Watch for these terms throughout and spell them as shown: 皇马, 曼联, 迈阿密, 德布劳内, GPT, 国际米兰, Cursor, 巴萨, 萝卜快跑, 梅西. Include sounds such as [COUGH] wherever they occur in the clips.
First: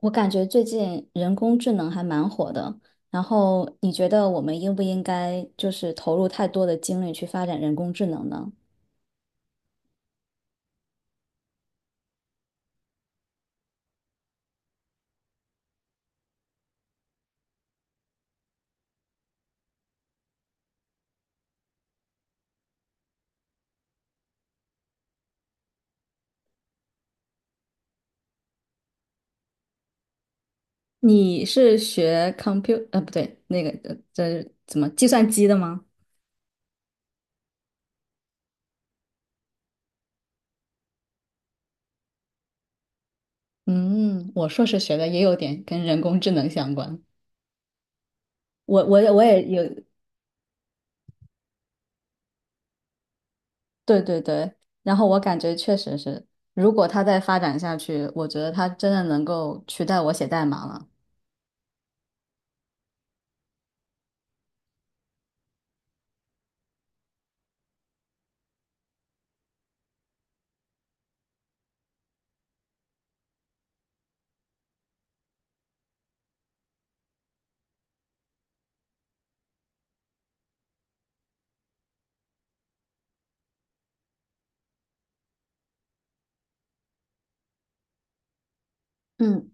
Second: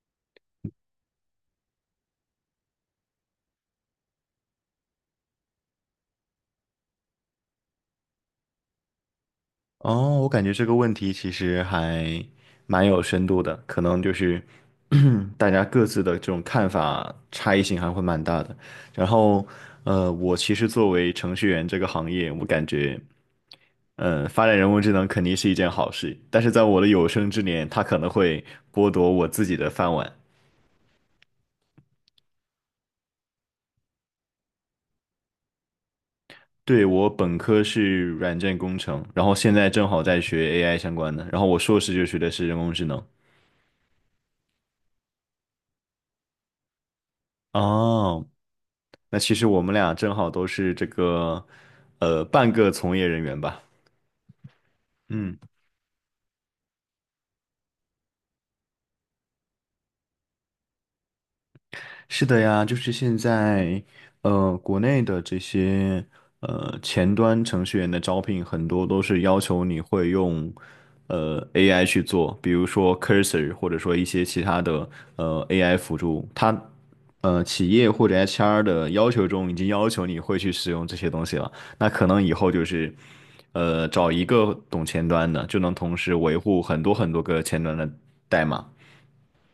我感觉最近人工智能还蛮火的，然后你觉得我们应不应该投入太多的精力去发展人工智能呢？哦，我感觉这个问题其实还蛮有深度的，可能就是 [CLEARS THROAT] 大家各自的这种看法差异性还会蛮大的。然后，我其实作为程序员这个行业，我感觉，发展人工智能肯定是一件好事，但是在我的有生之年，它可能会剥夺我自己的饭碗。你是学 compute 不对，这怎么计算机的吗？对，我本科是软件工程，然后现在正好在学 AI 相关的，然后我硕士就学的是人工智能。嗯，我硕士学的也有点跟人工智能相关。哦，我我也那我其也实我有，们俩正好都是这个，半个从业人员吧。对对对。然后我感嗯。觉确实是，如果它再发展下去，我觉得它真的能够取代我写代码了。是的呀，就是现在，国内的这些前端程序员的招聘，很多都是要求你会用AI 去做，比如说 Cursor,或者说一些其他的AI 辅助。它企业或者 HR 的要求中已经要求你会去使用这些东西了。那可能以后就是找一个懂前端的，就能同时维护很多很多个前端的代码。嗯。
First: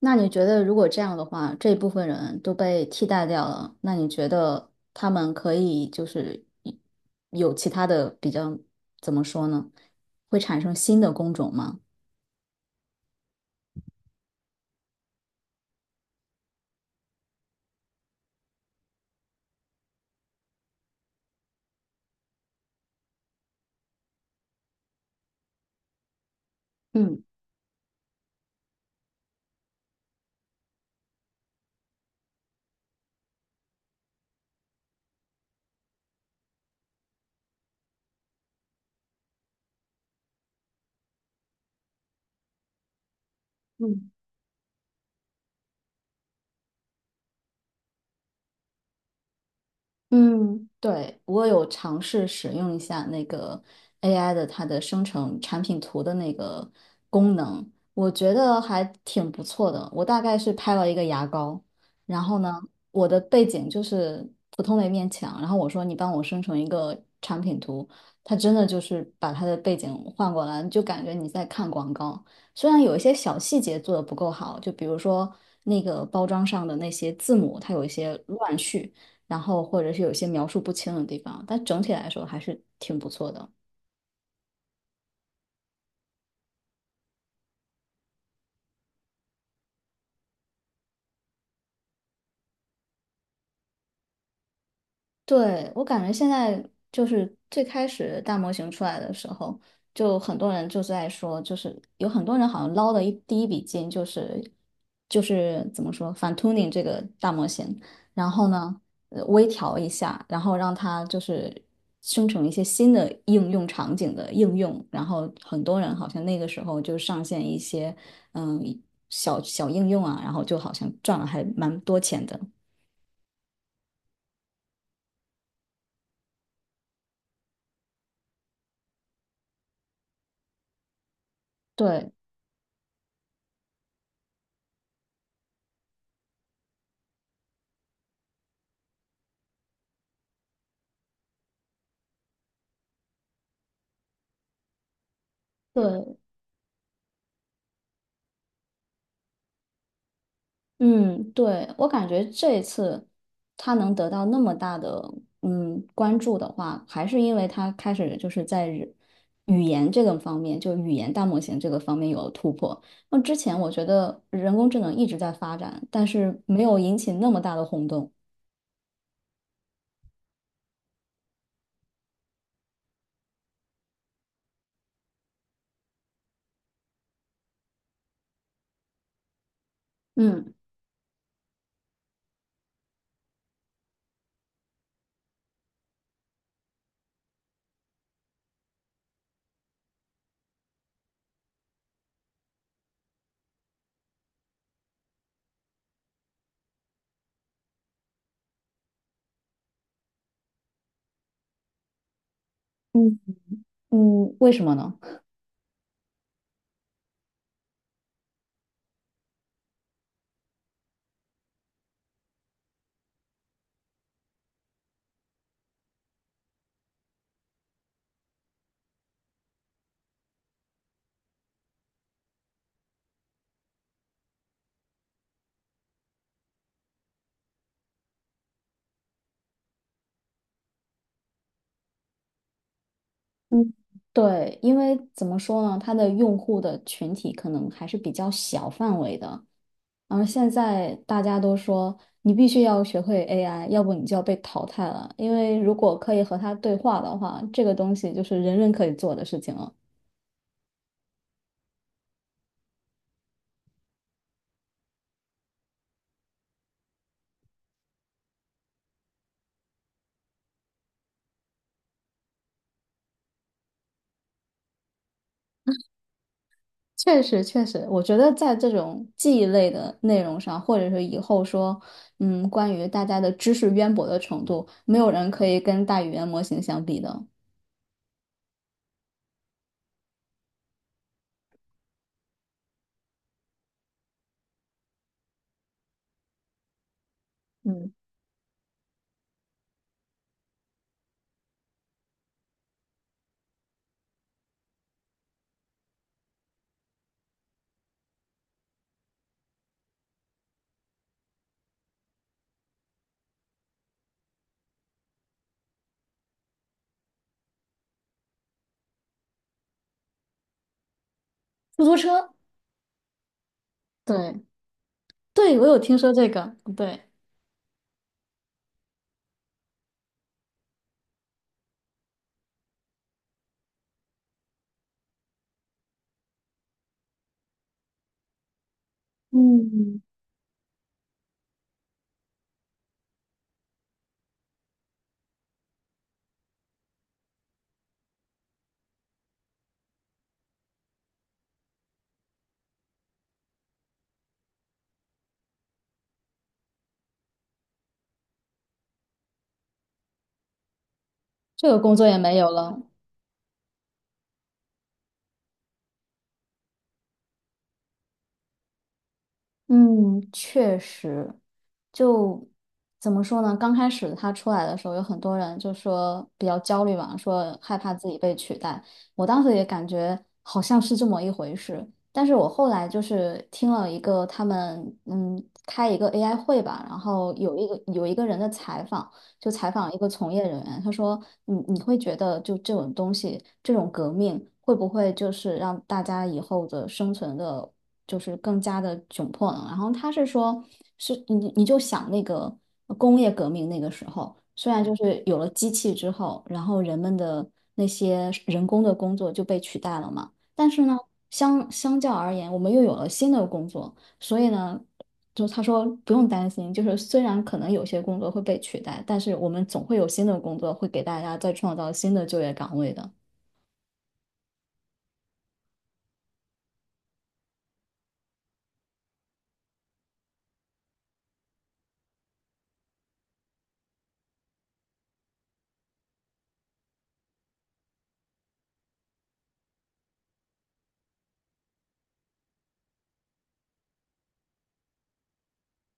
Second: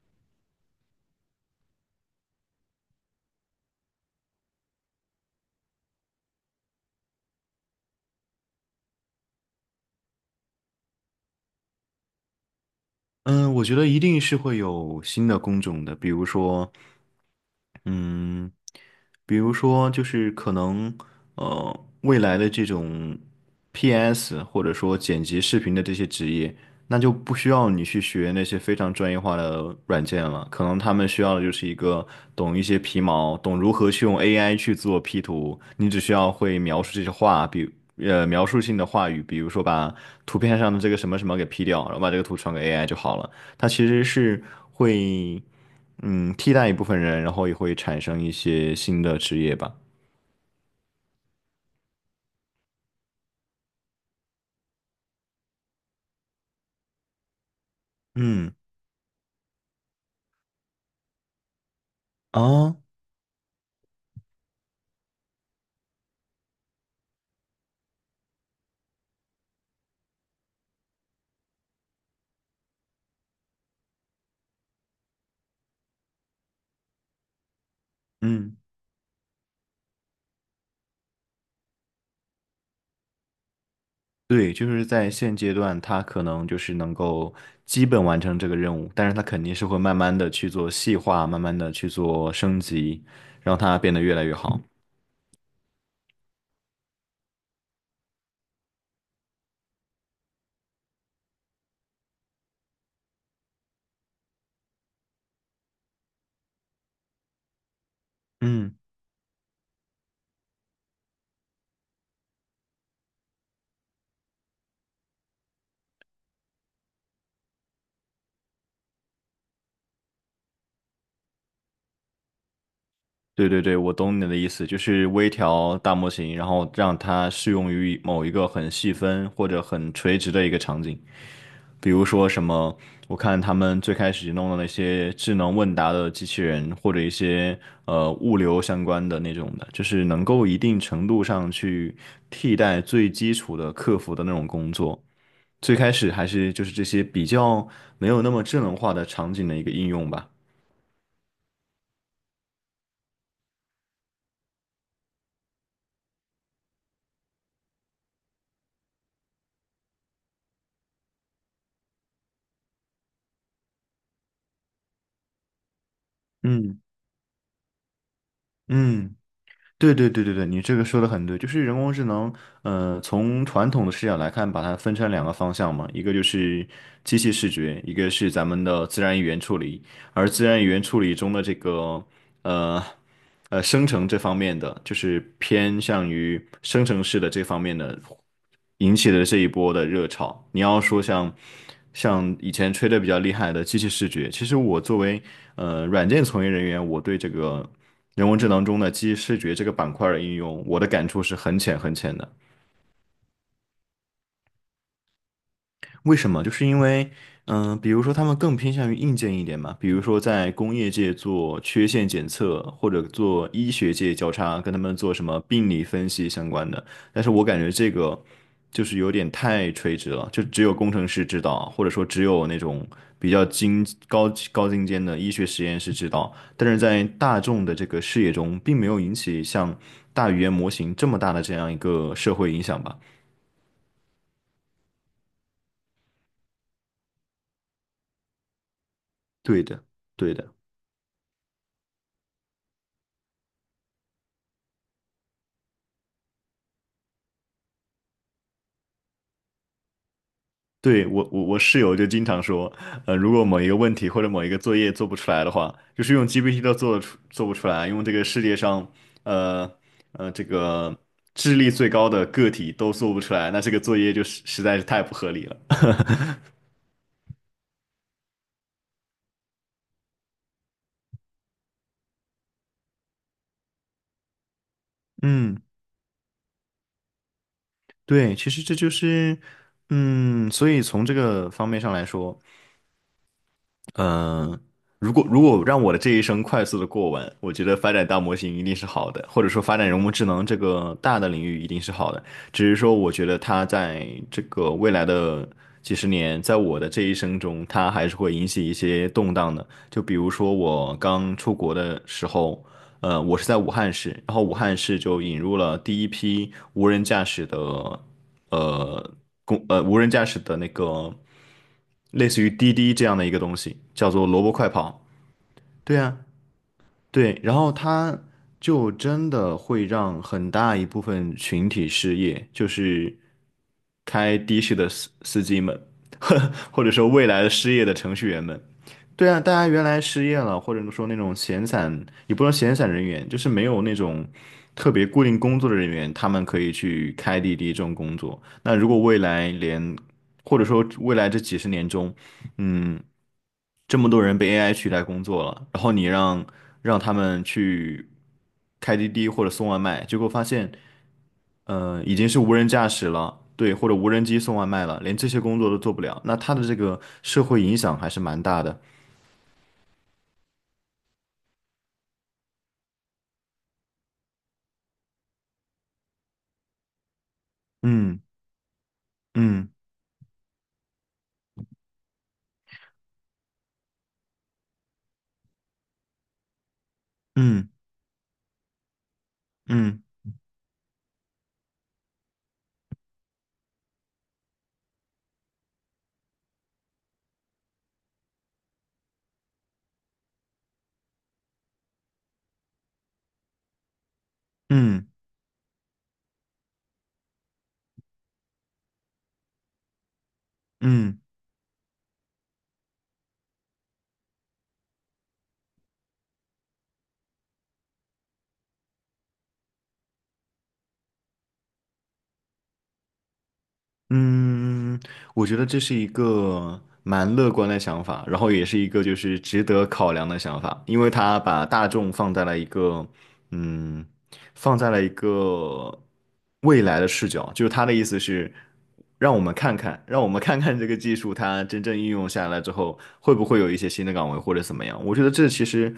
那你觉得，如果这样的话，这部分人都被替代掉了，那你觉得他们可以就是一有其他的比较，怎么说呢？会产生新的工种吗？嗯，我觉得一定是会有新的工种的，比如说，嗯，比如说就是可能未来的这种 PS 或者说剪辑视频的这些职业，那就嗯。不需要你去学那些非常专业化的软件了，可能他们需要的就是一个懂一些皮毛，懂如何去用 AI 去做 P 图，你只需要会描述这些话，描述性的话语，比如说把图片上的这个什么什么给 P 掉，然后把这个图传给 AI 就好了。它其实嗯。是会。嗯，替代一部分人，然后也会产生一些新的职业吧。嗯，对，我有尝试使用一下那个 AI 的它的生成产品图的那个功能，我觉嗯，得还挺不错的。我大概是拍了一个牙膏，然后呢，啊，我的背景就是普通的一面墙，然后我说你帮我生成一个产品图，它真的就是把它的背景换过来，就感觉你在看广告。虽然有一些小细节做的不够好，就比如说那个包装上的那些字母，它有一些乱嗯，序。然后或者是有些描述不清的地方，但整体来说还是挺不错的。对，就是在现阶段，他可能就是能够基本完成这个任务，但是他肯定是会慢慢的去做细化，慢慢的去做升级，让它变得越来越好。对，我感觉现在就是最开始大模型出来的时候，就很多人就在说，就是有很多人好像捞的第一笔金就是怎么说反 tuning 这个大模型，然后嗯，呢微调一下，然后让它就是生成一些新的应用场景的应用，然后很多人好像那个时候就上线一些嗯小小应用啊，然后就好像赚了还蛮多钱的。对对对，我懂你的意思，就是微调大模型，然后让它适用于某一个很细分或者很垂直的一个场景。比如对。说什么，我看他们最开始弄的那些智能问答的机器人，或者一些物流相关的那种的，就是能够一定程度上去替代最基础的客服的那种工作。最开始对，还是就是这些比较没有那么智能化的场景的一个应用吧。嗯，对，我感觉这一次他能得到那么大的嗯关注的话，还是因为他开始就是在语言这个方面，就语言大模型这个方面有了突破。那之前我觉得人工智能一直在发展，但是没有嗯引起那么大的轰动。嗯。对对对对对，你这个说的很对，就是人工智能，从传统的视角来看，把它分成两个方向嘛，一个就是机器视觉，一个是咱们的自然语言处理，而自嗯然语言处理中的这个，呃，生成这方面的，就是偏向于生成式的这方面的，引起的这一波的热潮。你要说像以前吹的比较厉害的机器视觉，其实我作为软件从业人员，我对这个。人工智能中的机器视觉这个板块的应用，我的感触是很浅很浅的。嗯嗯，为什么呢？为什么？就是因为，嗯、比如说他们更偏向于硬件一点嘛，比如说在工业界做缺陷检测，或者做医学界交叉，跟他们做什么病理分析相关的。但是我感觉这个就是有点太垂直了，就只有工程师知道，或者说只有那种比较高尖的医学实验室知道。但是在大众的这个视野中，并没有引起像大语言模型这么大的这样一个社会影响吧？嗯对，因为怎么说呢，它的用户的群体可能还是比较小范围的，对的，然后对现的。在大家都说你必须要学会 AI，要不你就要被淘汰了。因为如果可以和它对话的话，这个东西就是人人可以做的事情了。对，我室友就经常说，如果某一个问题或者某一个作业做不出来的话，就是用 GPT 都做不出来，用这个世界上，呃这个智力最高的个体都做不出来，那这个作业就在是太不合理了。[LAUGHS] 确实，确实，我觉得在这种记忆类的内容上，或者是以后说，嗯，关于大家的知识渊博的程度，没有人可以嗯，跟大语言模型相比的。对，其实这就是，嗯，所以从这个方面上来说。嗯，呃如果让我的这一生快速的过完，我觉得嗯，发展大模型一定是好的，或者说发展人工智能这个大的领域一定是好的。只是说，我觉得它在这个未来的几十年，在我的这一生中，它还是会引起一些动荡的。就比如说我刚出国的时候，我是在武汉市，然后武汉市就引入了第一批无人驾驶的。呃公呃无人驾驶的那个出租类车，似于滴滴这样的一个东西，叫做对，萝卜快跑。对，我有对听说啊，这个，对，对，然后他就真的会让很大一部分群体失业，就是开的士的司机们，[LAUGHS] 或者说未来的失业的程序员们。对啊，大家原嗯，来失业了，或者说那种闲散，也不能闲散人员，就是没有那种特别固定工作的人员，他们可以去开滴滴这种工作。那如果未来连，或者说未来这几十年中，嗯。这么多人被 AI 取代工作了，然后你让他们去开滴滴或者送外卖，结果发现，这个工作已也经没是有无人了。驾驶了，对，或者无人机送外卖了，连这些工作都做不了，那它的这个社会影响还是蛮大的。嗯，确实，就怎么说呢？刚开始他出来的时候，有很多人就说比较焦虑嘛，说害怕自己嗯被取代。我当时也嗯感觉好像是这么一回事，但是我后来就是听了一个他们嗯开一个 AI 会吧，然后有嗯有一个人的采访，就采访一嗯个从业人员，他说你会觉得就这种东西，这种革命会不会就是让大家以后的生存的？就是更加的窘迫了。然后他是说，是你就想那个工业革命那个时候，虽然就嗯是有了机器之后，然后人们的那些人工的工作就被取代了嘛，但是呢，嗯嗯。相较而言，我们又有了新的工作，所以呢。就他说不用担心，就是虽然可能有些工作会被取代，但是我们总会有新的工作会给大家再创造新的就业岗位的。嗯，我觉得这是一个蛮乐观的想法，然后也是一个就是值得考量的想法，因为他把大众放在了一个，嗯，放在了一个未来的视角，就是他的意思是，让我们看看，让我们看看这个技术它真正应用下来之后，会不会有一些新的岗位或者怎么样？我觉得这其实，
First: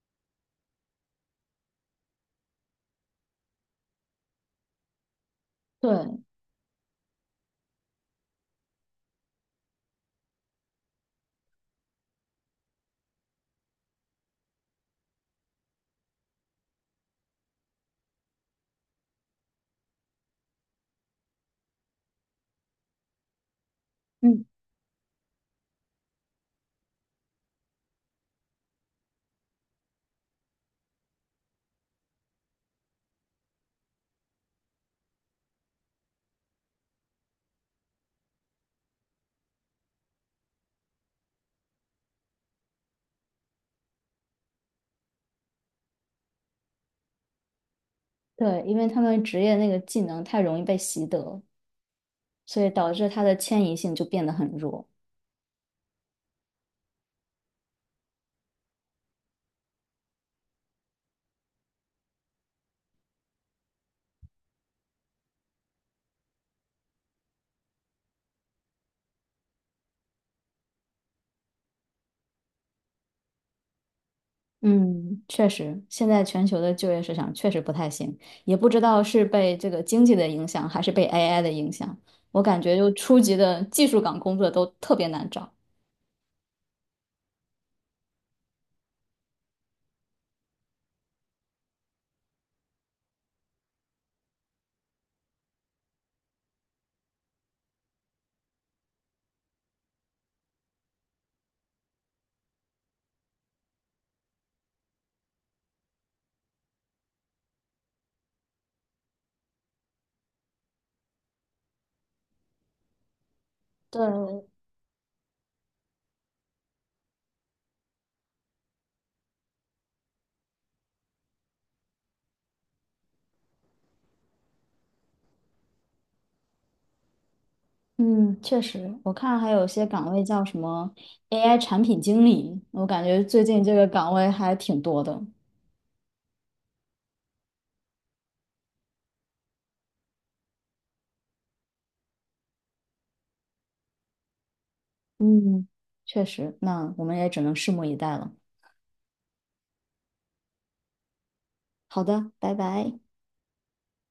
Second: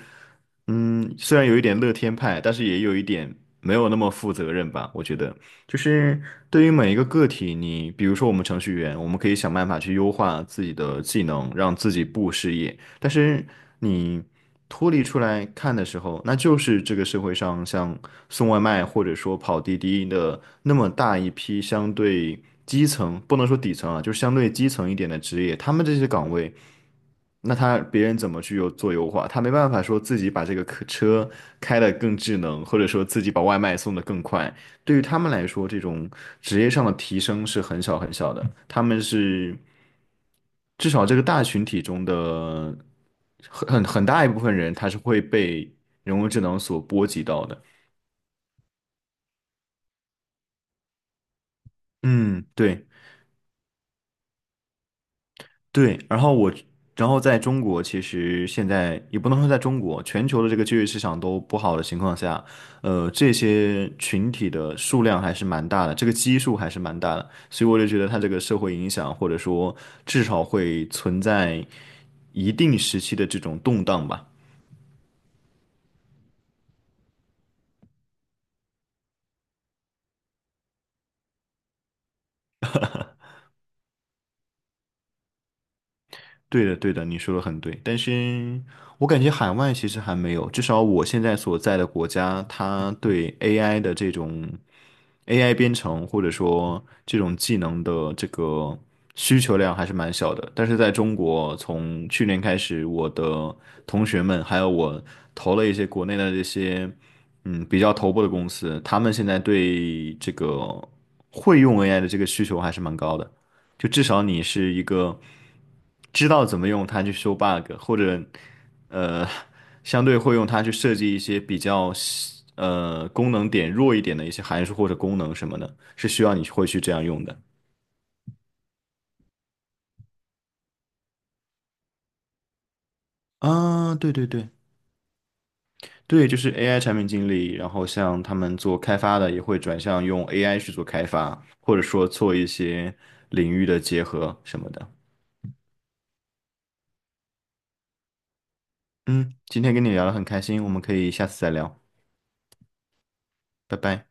嗯，虽然有一点乐天派，但是也有一点没有那么负责任吧，我觉得。就对，是对于每一个个体，你比如说我们程序员，我们可以想办法去优化自己的技能，让自己不失业。但是你脱离出来看的时候，那就是这个社会上像送外卖或者说跑滴滴的那么大一批相对基层，不能说底层啊，就是相嗯，对基层一点的职业，他们这些岗位。那他别人怎么去优化？他没办法说自己把这个客车开得更智能，或者说自己把外卖送得更快。对于他们来说，这种职业上的提升是很小很小的。他们是至少这个大群体中的很很大一部分人，他是会被人工智能所波及到的。对，因为他们职业那个技能太容易被习得。嗯，所以对。导致它的迁移性就变得很弱。对，然后我，然后在中国，其实现在也不能说在中国，全球的这个就业市场都不好的情况下，这些群体的数量还是蛮大的，这个基数还是蛮大的，所以我就觉得它这个社会影响，或者说至少会存在一定时期的这种动荡吧。嗯，确实，现在全球的就业市场确实不太行，也不知道是被这个经济的影响，还是被 AI 的影响。我感觉就初级的技术岗工作都特别难找。对的，对的，你说的很对，但是我感觉海外其实还没有，至少我现在所在的国家，它对 AI 的这种。AI 编程或者说这种技能的这个需求量还是蛮小的。但是在中国，从去年开始，我的同学们还有我投了一些国内的这些比较头部的公司，他们现在对这个会用 AI 的这个需求还是蛮高的。就至少对，你是一个知道怎么用它去修 bug,或者呃相对会用它去设计一些比较功能点弱一点的一些函数或者功能什么的，是需要你会去这样用的。嗯，确实，我看还有些岗位叫什么 AI 产品经理，我感觉最近这个啊，岗对对位对还挺多的。对，就是 AI 产品经理，然后像他们做开发的也会转向用 AI 去做开发，或者说做一些领域的结合什么的。嗯，确实，那我们也只能拭目以待了。嗯，今天跟你聊得很开心，我们可以下次再聊，好的，拜拜。拜拜。